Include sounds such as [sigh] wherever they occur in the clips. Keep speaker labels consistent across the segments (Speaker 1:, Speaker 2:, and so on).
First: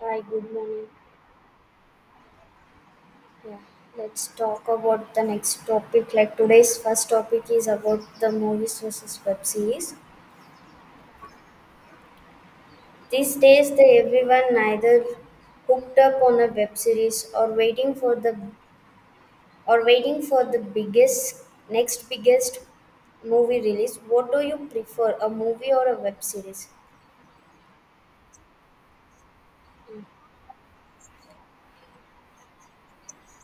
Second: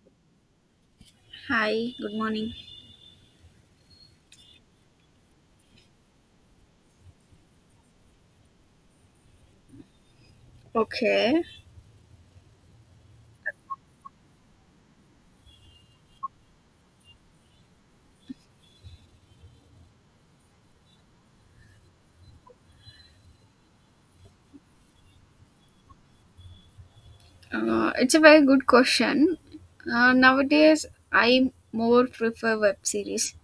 Speaker 1: Hi, good morning.
Speaker 2: Hi, good morning.
Speaker 1: Yeah, let's talk about the next topic. Like today's first topic is about the movies versus web series.
Speaker 2: Okay,
Speaker 1: These days, the everyone neither hooked up on a web series or waiting for the or waiting for the biggest next biggest movie release. What do you prefer, a movie or a web series?
Speaker 2: it's a very good question. Nowadays, I more prefer web series,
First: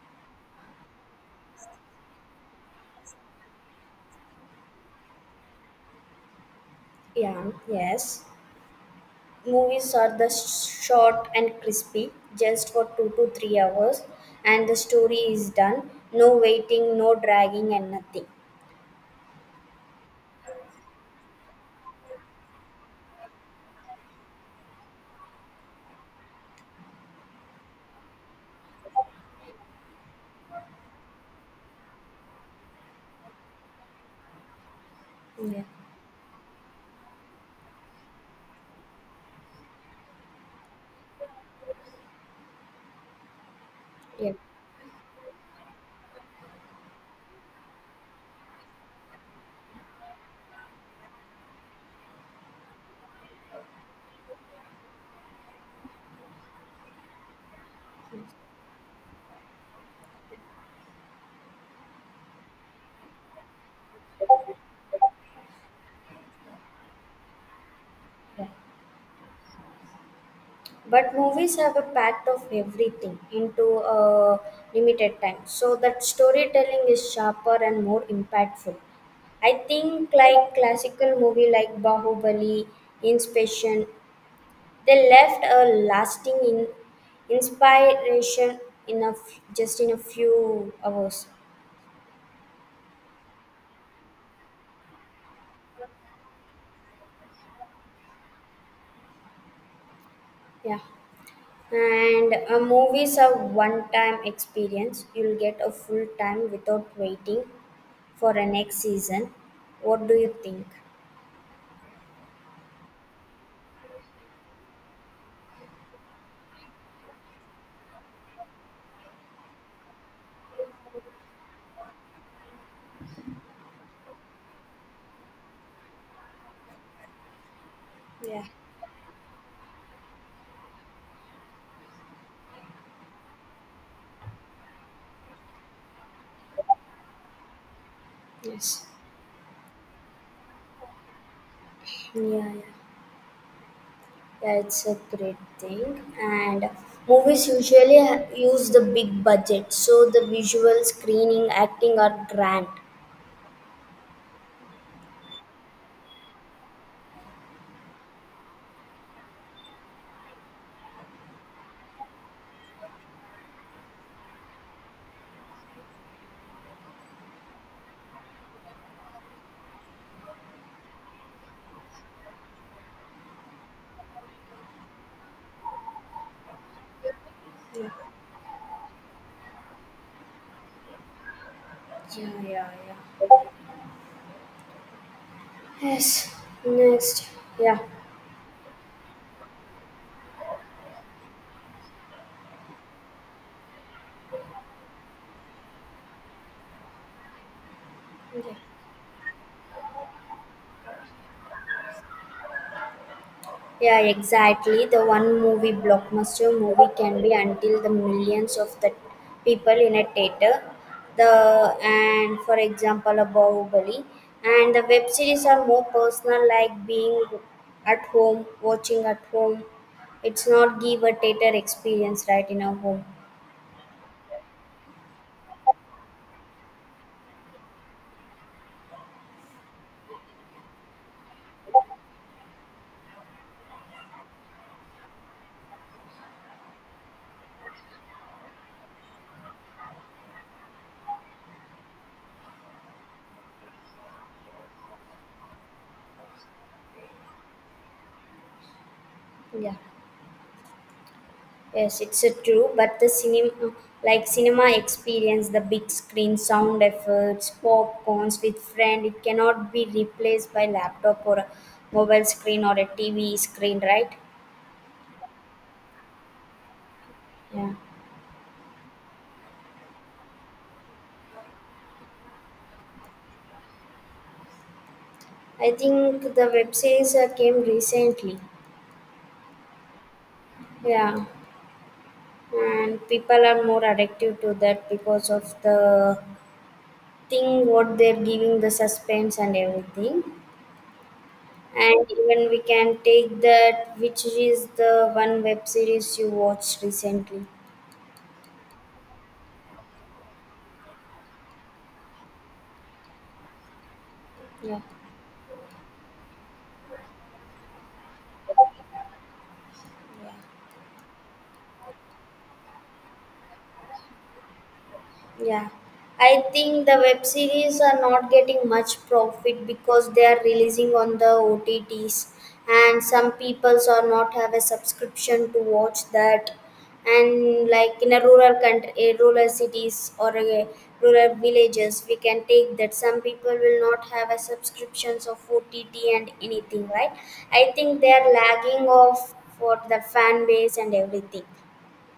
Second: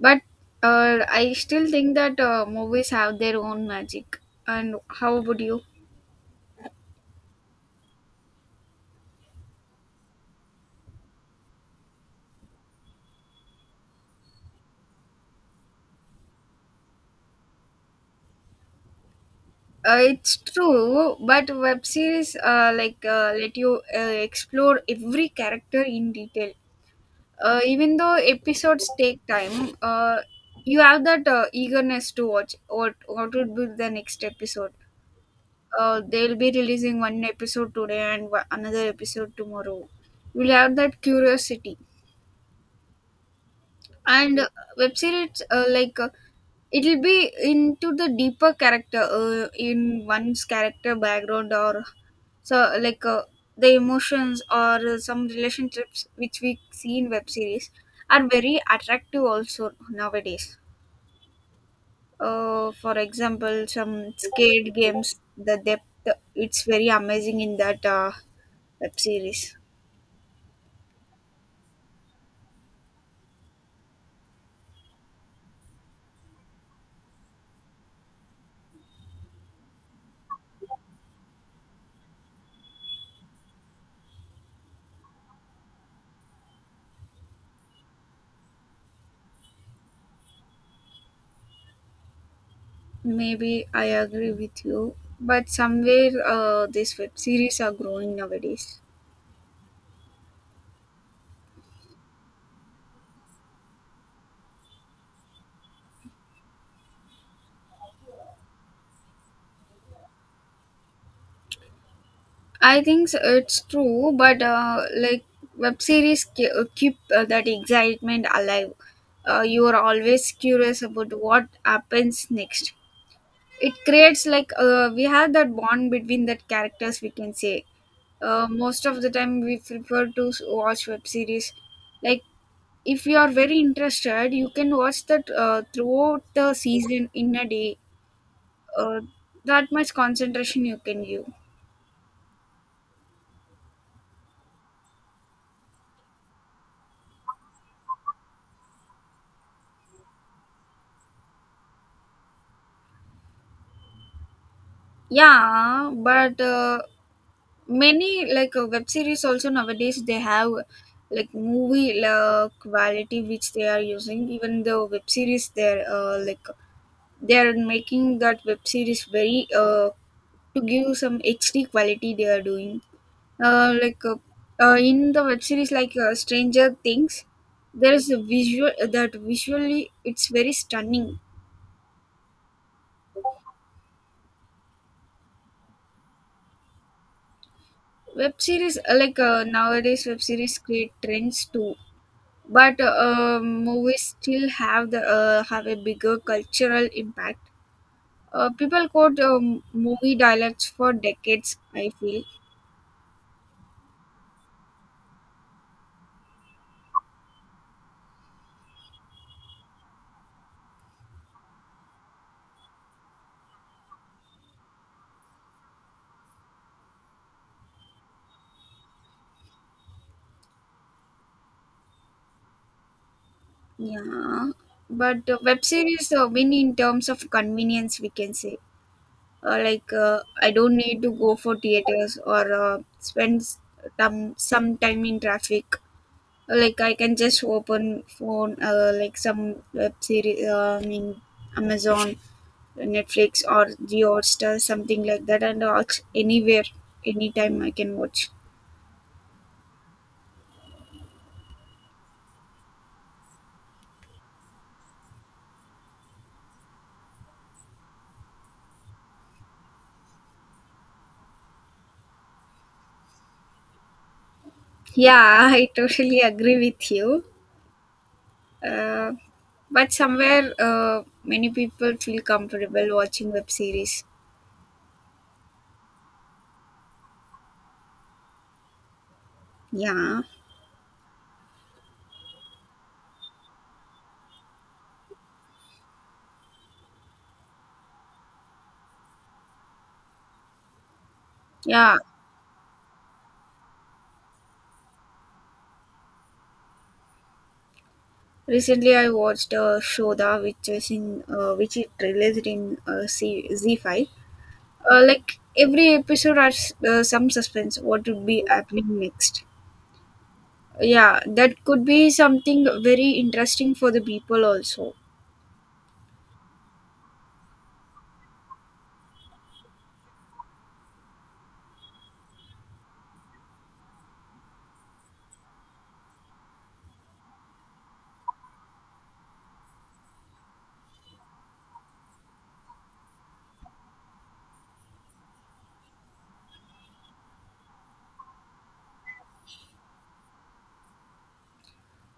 Speaker 2: but I still think that movies have their own magic. And how would you?
Speaker 1: Yeah, yes. Movies are the short and crispy, just for 2 to 3 hours, and the story is done. No waiting, no dragging, and nothing.
Speaker 2: It's true, but web series like let you explore every character in detail. Even though episodes take time, you have that eagerness to watch what would be the next episode.
Speaker 1: Yeah.
Speaker 2: They'll be releasing one episode today, and another episode tomorrow. We'll have that curiosity.
Speaker 1: Yeah,
Speaker 2: And web series, like, it'll be into the deeper character, in one's character background or so, like, the emotions or some relationships which we see in web series are very attractive also nowadays. For example, some skate games, the depth, it's very amazing in that. Uh,
Speaker 1: yeah.
Speaker 2: web series.
Speaker 1: But movies have a pact of everything into a limited time, so that storytelling is sharper and more impactful. I think like classical movie like Bahubali, Inspection. They left a inspiration in a just in a few hours.
Speaker 2: Maybe I agree with you, but somewhere these web series are growing nowadays.
Speaker 1: Yeah, and movies are one-time experience. You'll get a full time without waiting for a next season. What do you think?
Speaker 2: It's true, but like web series keep that excitement alive. You are always curious about what happens next. It creates, like, we have that bond between that characters. We can say
Speaker 1: Yeah.
Speaker 2: most of the time we prefer to watch web series. Like, if you are very interested you can watch that throughout the season in a day.
Speaker 1: Yes.
Speaker 2: Uh, that much concentration you can give.
Speaker 1: Yeah, yeah, yeah. It's a great thing. And movies usually use the big budget, so the visual, screening, acting are grand.
Speaker 2: Yeah, but many, like, web series also nowadays they have, like, movie quality which they are using. Even the web series they're like they're making that web series very to give some HD quality they are doing. Uh, like uh, in the web series, like, Stranger Things, there is a visual that visually it's very stunning.
Speaker 1: Yeah, yeah, yeah. Yes, next. Yeah.
Speaker 2: Web series, like, nowadays web series create trends too, but movies still have the have a bigger cultural impact. Uh,
Speaker 1: Yeah.
Speaker 2: people quote movie dialects for decades, I feel.
Speaker 1: Yeah, exactly. The one movie blockbuster movie can be until the millions of the people in a theater. The and for example a Bahubali and the web series are more personal like being at home, watching at home. It's not give a theater experience right in our home.
Speaker 2: Yeah, but web series win in terms of convenience, we can say. uh, like uh, I don't need to go for theaters or spend some time in traffic. Like, I can just open phone, like some web series, I mean Amazon, Netflix, or Geo Star, something like that, and watch anywhere, anytime I can watch.
Speaker 1: Yeah. Yes, it's a true, but like cinema experience, the big screen, sound efforts, popcorns with friend, it cannot be replaced by laptop or a mobile screen or a TV screen, right?
Speaker 2: Yeah. [laughs] I totally agree with you.
Speaker 1: Yeah,
Speaker 2: Uh, but somewhere many people feel comfortable watching web series.
Speaker 1: I think the web series came recently.
Speaker 2: Yeah,
Speaker 1: Yeah, and people are more addictive to that because of the thing what they're giving the suspense and everything.
Speaker 2: yeah.
Speaker 1: And even we can take that, which is the one web series you watched recently.
Speaker 2: Recently, I watched Shodha, which is in which it released in Z5.
Speaker 1: Yeah.
Speaker 2: Like every episode has some suspense. What would be happening next? Yeah, that could be something very interesting for the people also.
Speaker 1: Yeah, I think the web series are not getting much profit because they are releasing on the OTTs, and some peoples are not have a subscription to watch that. And like in a rural country, a rural cities or a rural villages, we can take that. Some people will not have a subscriptions of OTT and anything, right? I think they are lagging off for the fan base and everything.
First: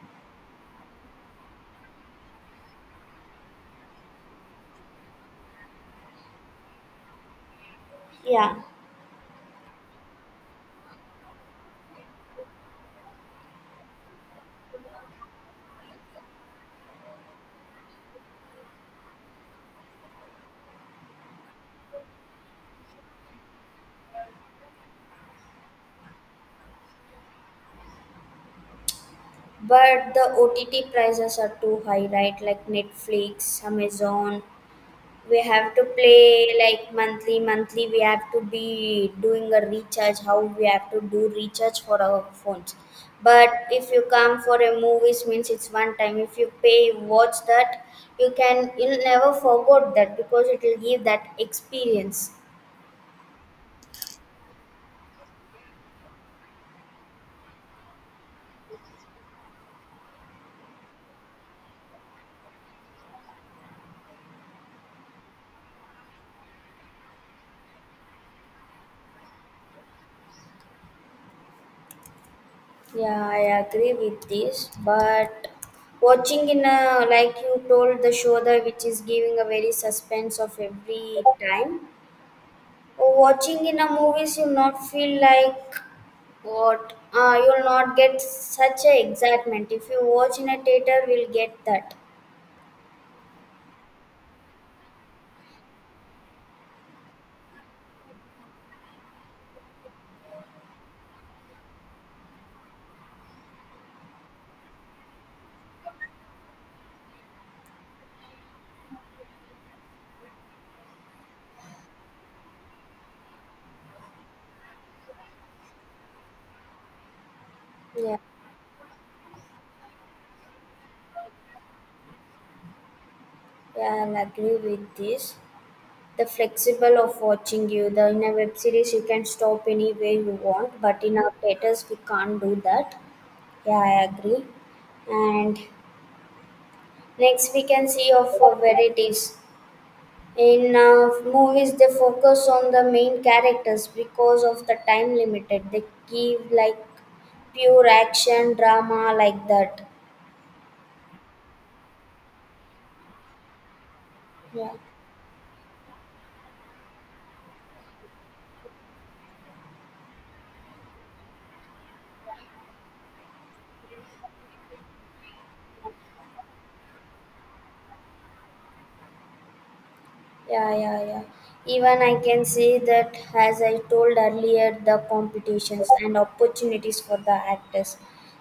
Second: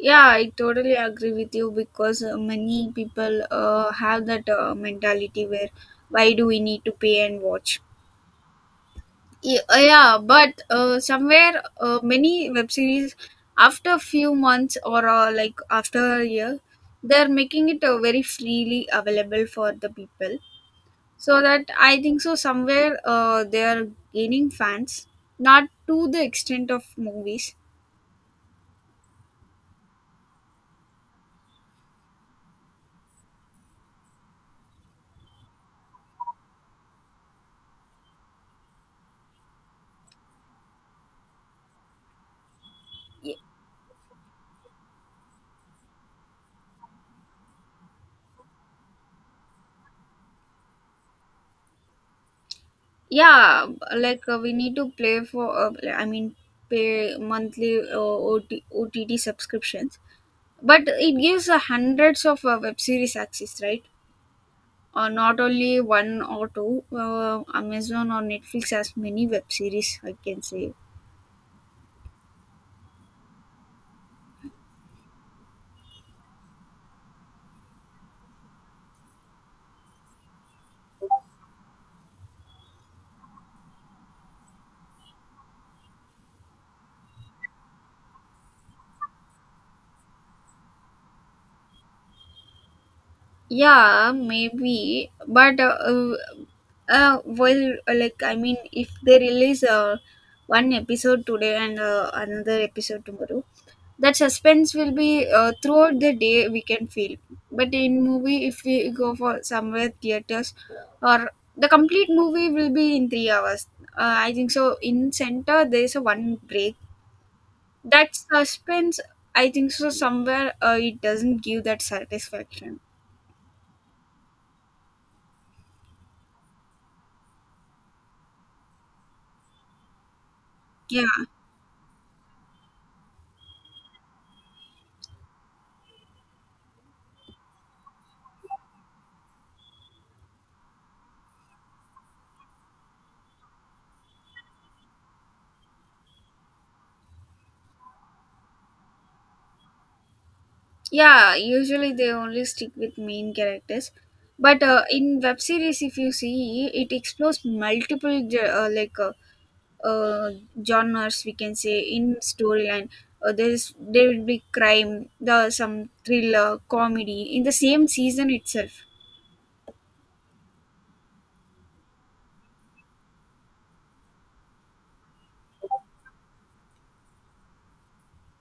Speaker 2: Yeah, I totally agree with you, because many people have that mentality where why do we need to pay and watch?
Speaker 1: Yeah.
Speaker 2: Yeah, but somewhere many web series after a few months or like after a year, they're making it very freely available for the people, so that I think so somewhere they are gaining fans, not to the extent of movies.
Speaker 1: But the OTT prices are too high, right? Like Netflix, Amazon. We have to play like monthly, monthly. We have to be doing a recharge. How we have to do recharge for our phones.
Speaker 2: Y-
Speaker 1: But if you come for a movies, means it's one time. If you pay, watch that, you'll never forget that because it will give that experience.
Speaker 2: yeah, like, we need to play for pay monthly OT subscriptions, but it gives hundreds of web series access, right? Not only one or two. Amazon or Netflix has many web series, I can say.
Speaker 1: Yeah, I agree with this. But watching in a like you told the show that which is giving a very suspense of every time. Or watching in a movies you not feel like what you'll not get such a excitement. If you watch in a theater we'll get that.
Speaker 2: Yeah, maybe, but well, like, I mean, if they release one episode today and another episode tomorrow, that suspense will be throughout the day we can feel. But in movie, if we go for somewhere theaters, or the complete movie will be in 3 hours, I think so, in center there is a one break. That
Speaker 1: Yeah,
Speaker 2: suspense, I think so, somewhere, it doesn't give that satisfaction.
Speaker 1: yeah, I'll agree with this. The flexible of watching you, the in a web series you can stop anywhere you want,
Speaker 2: Yeah,
Speaker 1: but in our theaters we can't do that. Yeah, I agree. And next, we can see of varieties. In movies, they focus on the main characters because of the time limited. They give like pure action drama like that.
Speaker 2: yeah. Usually, they only stick with main characters, but
Speaker 1: Yeah.
Speaker 2: in web series, if you see, it explores multiple uh, genres, we can say. In storyline, there will be crime, the some thriller, comedy in the same season itself.
Speaker 1: Yeah, yeah, yeah. Even I can say that, as I told earlier, the competitions and opportunities for the actors.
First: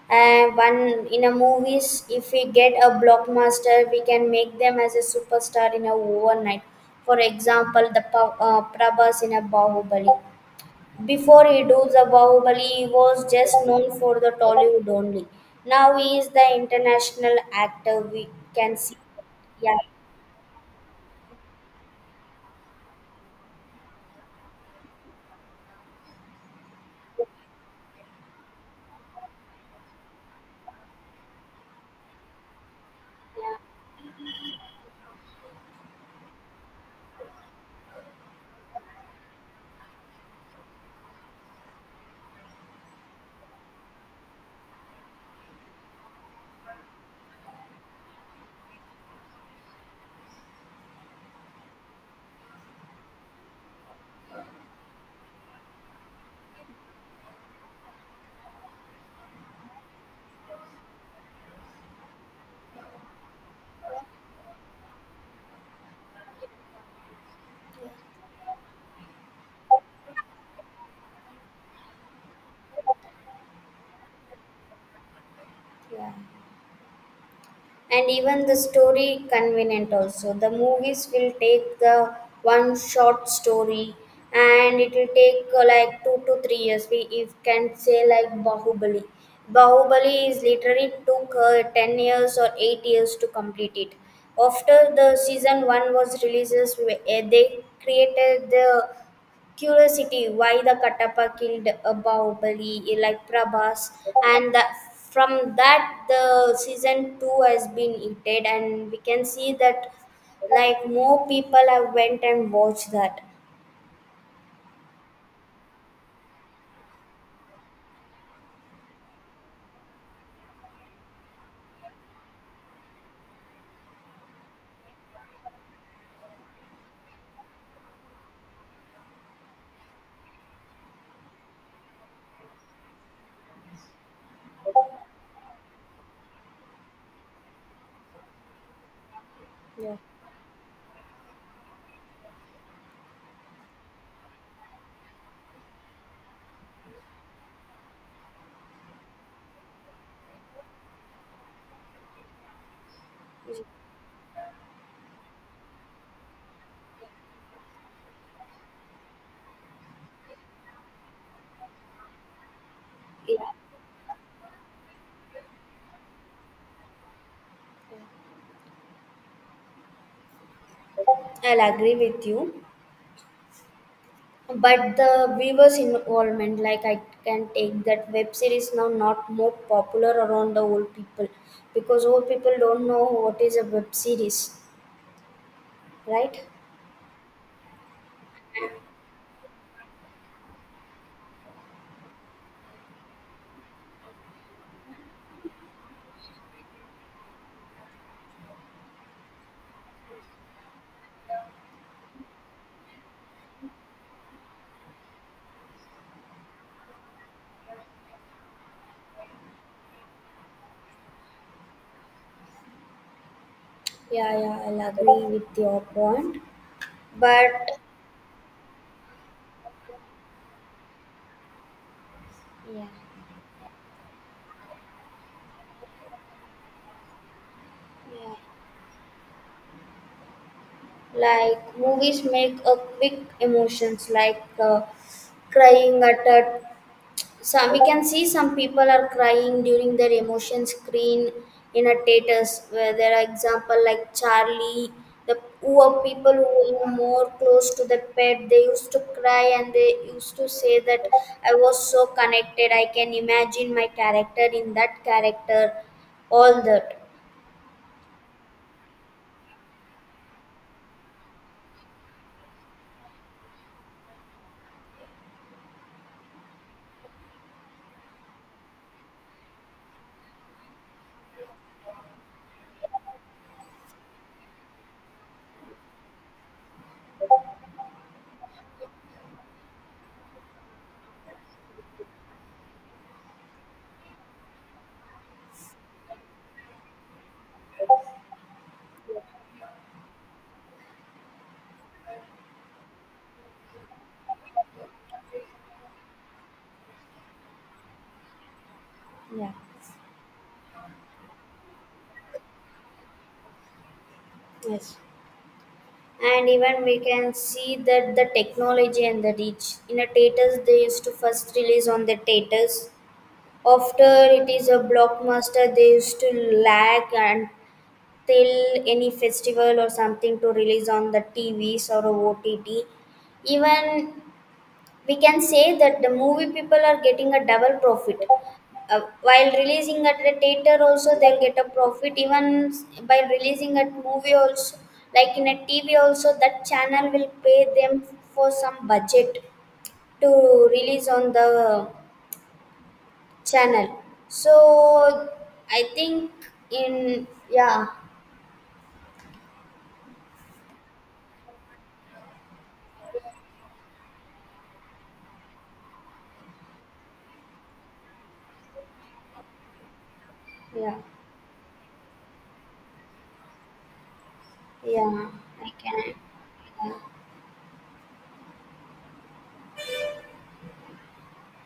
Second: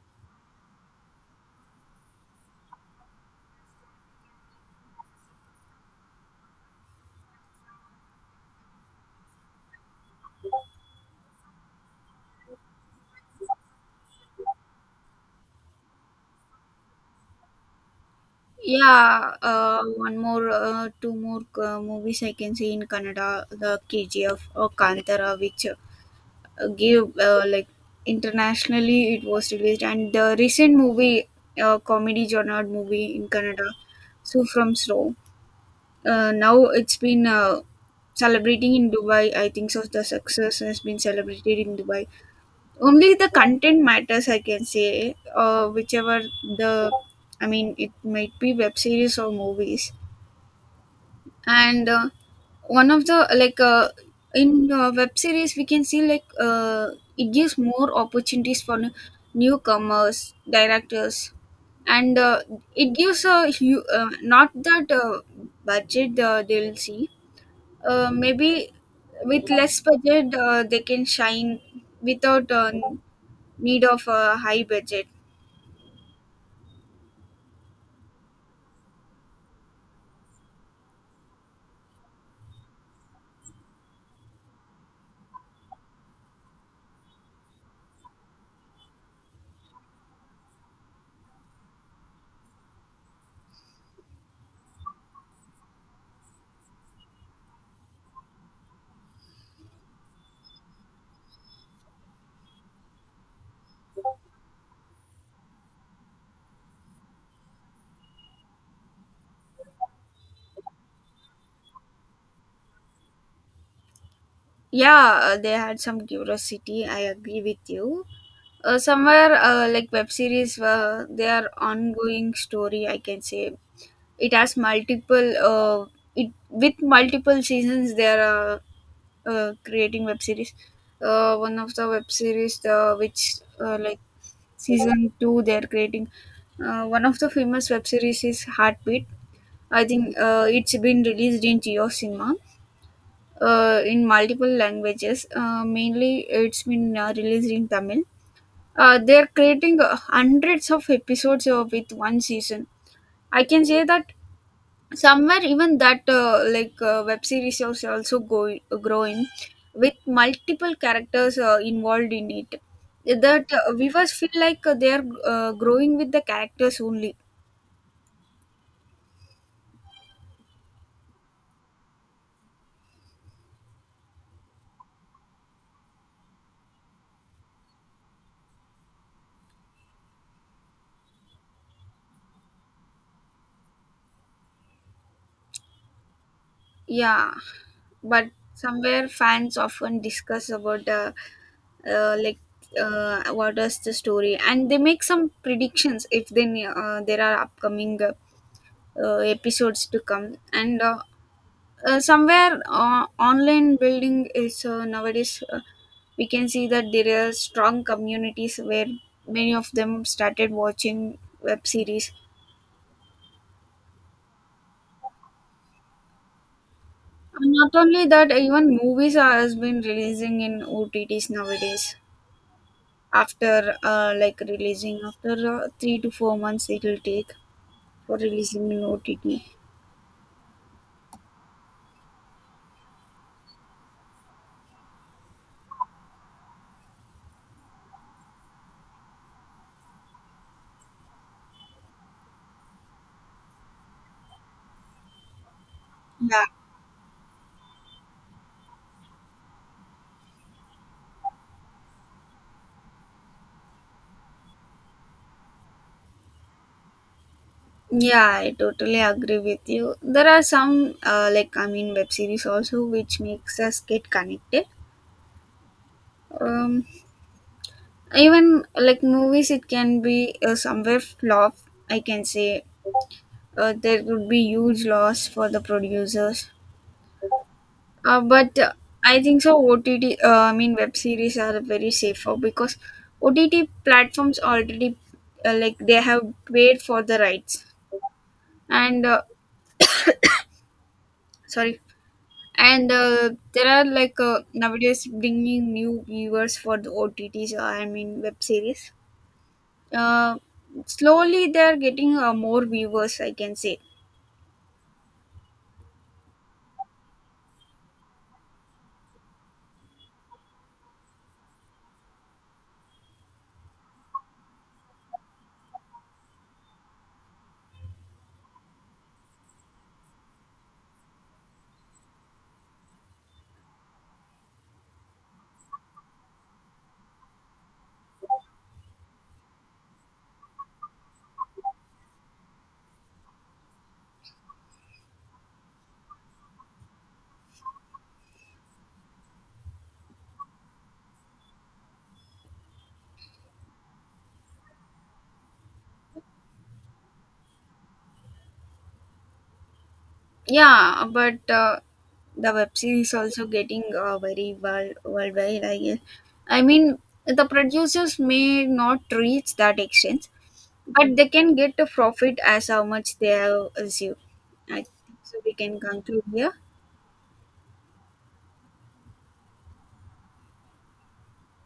Speaker 1: And one in a movies, if we get a blockbuster, we can make them as a superstar in a overnight. For example, the Prabhas in a Bahubali. Before he does the Bahubali, he was just known for the Tollywood only. Now he is the international actor. We can see.
Speaker 2: Yeah,
Speaker 1: Yeah,
Speaker 2: two more movies I can see in Canada, the KGF or Kantara, which give like internationally it was released, and the recent movie, comedy genre movie in Canada, So From Snow. Now it's been celebrating in Dubai, I think so. The success has been celebrated in Dubai. Only the content matters, I can say. Whichever the, I mean, it might be web series or movies. And one of the like in web series we can see, like, it gives more opportunities for newcomers, directors. And it gives a not that budget they'll see. Maybe with less budget they can shine without need of a high budget.
Speaker 1: yeah. And even the story convenient also the movies will take the one short story, and it will take like 2 to 3 years we if can say like Bahubali. Bahubali is literally took 10 years or 8 years to complete it. After the season 1 was releases, they created the curiosity why the Katappa killed a Bahubali like Prabhas, and that from that the season two has been heated, and we can see that like more people have went and watched that.
Speaker 2: Yeah, they had some curiosity, I agree with you. Somewhere, like, web series, they are ongoing story, I can say. It has multiple, it with multiple seasons, they are creating web series. One of the web series, the which, like, season two, they are creating. One of the famous web series is Heartbeat. I
Speaker 1: Yeah.
Speaker 2: think it's been released in Geo Cinema in multiple languages. Mainly, it's been released in Tamil. They're creating hundreds of episodes with one season, I can say, that somewhere even that like web series is also growing with multiple characters involved in it.
Speaker 1: It,
Speaker 2: That viewers feel like they're growing with the characters only.
Speaker 1: I'll agree with you. But the viewers' involvement, like I can take that web series now not more popular around the old people because old people don't know what is a web series, right?
Speaker 2: Yeah, but somewhere fans often discuss about like, what is the story, and they make some predictions if then there are upcoming episodes to come, and somewhere online building is nowadays, we can see that there are strong communities where many of them started watching web series.
Speaker 1: Yeah, yeah, I'll agree with your point.
Speaker 2: And not
Speaker 1: But
Speaker 2: only that, even movies are, has been releasing in OTTs nowadays,
Speaker 1: yeah,
Speaker 2: after like releasing after 3 to 4 months it will take for
Speaker 1: yeah,
Speaker 2: releasing in OTT.
Speaker 1: like movies make a quick emotions like crying at a some we can see some people are crying during their emotion screen in a theaters where there are example like Charlie. The who are people
Speaker 2: Yeah.
Speaker 1: who were more close to the pet they used to cry and they used to say that I was so connected, I can imagine my character in that character all that.
Speaker 2: Yeah, I totally agree with you. There are some, like, I mean, web series also which makes us get connected. Um, even like movies, it can be somewhere flop, I can say. There would be huge loss for the producers. But I think so. OTT, I mean, web series are very safer because OTT platforms already like they have paid for the rights. And sorry, and there are, like, nowadays bringing new viewers for the OTTs. I mean web series.
Speaker 1: Yeah.
Speaker 2: Uh, slowly they are getting more viewers, I can say.
Speaker 1: Yes. And even we can see that the technology and the reach. In a theaters, they used to first release on the theaters. After it is a blockbuster, they used to lag until any festival or something to release on the TVs or a OTT. Even we can say that the movie people are getting a double profit. While releasing at the theater also they'll get a profit even by releasing at movie also, like in a TV also that channel will pay them for some budget to release on the channel. So I think in yeah,
Speaker 2: Yeah, but the web series also getting very well worldwide, I guess. I mean, the producers may not reach that extent,
Speaker 1: yeah,
Speaker 2: but they can get a profit as how much they have received. I think
Speaker 1: yeah,
Speaker 2: so, we
Speaker 1: I
Speaker 2: can
Speaker 1: can
Speaker 2: conclude here.
Speaker 1: yeah.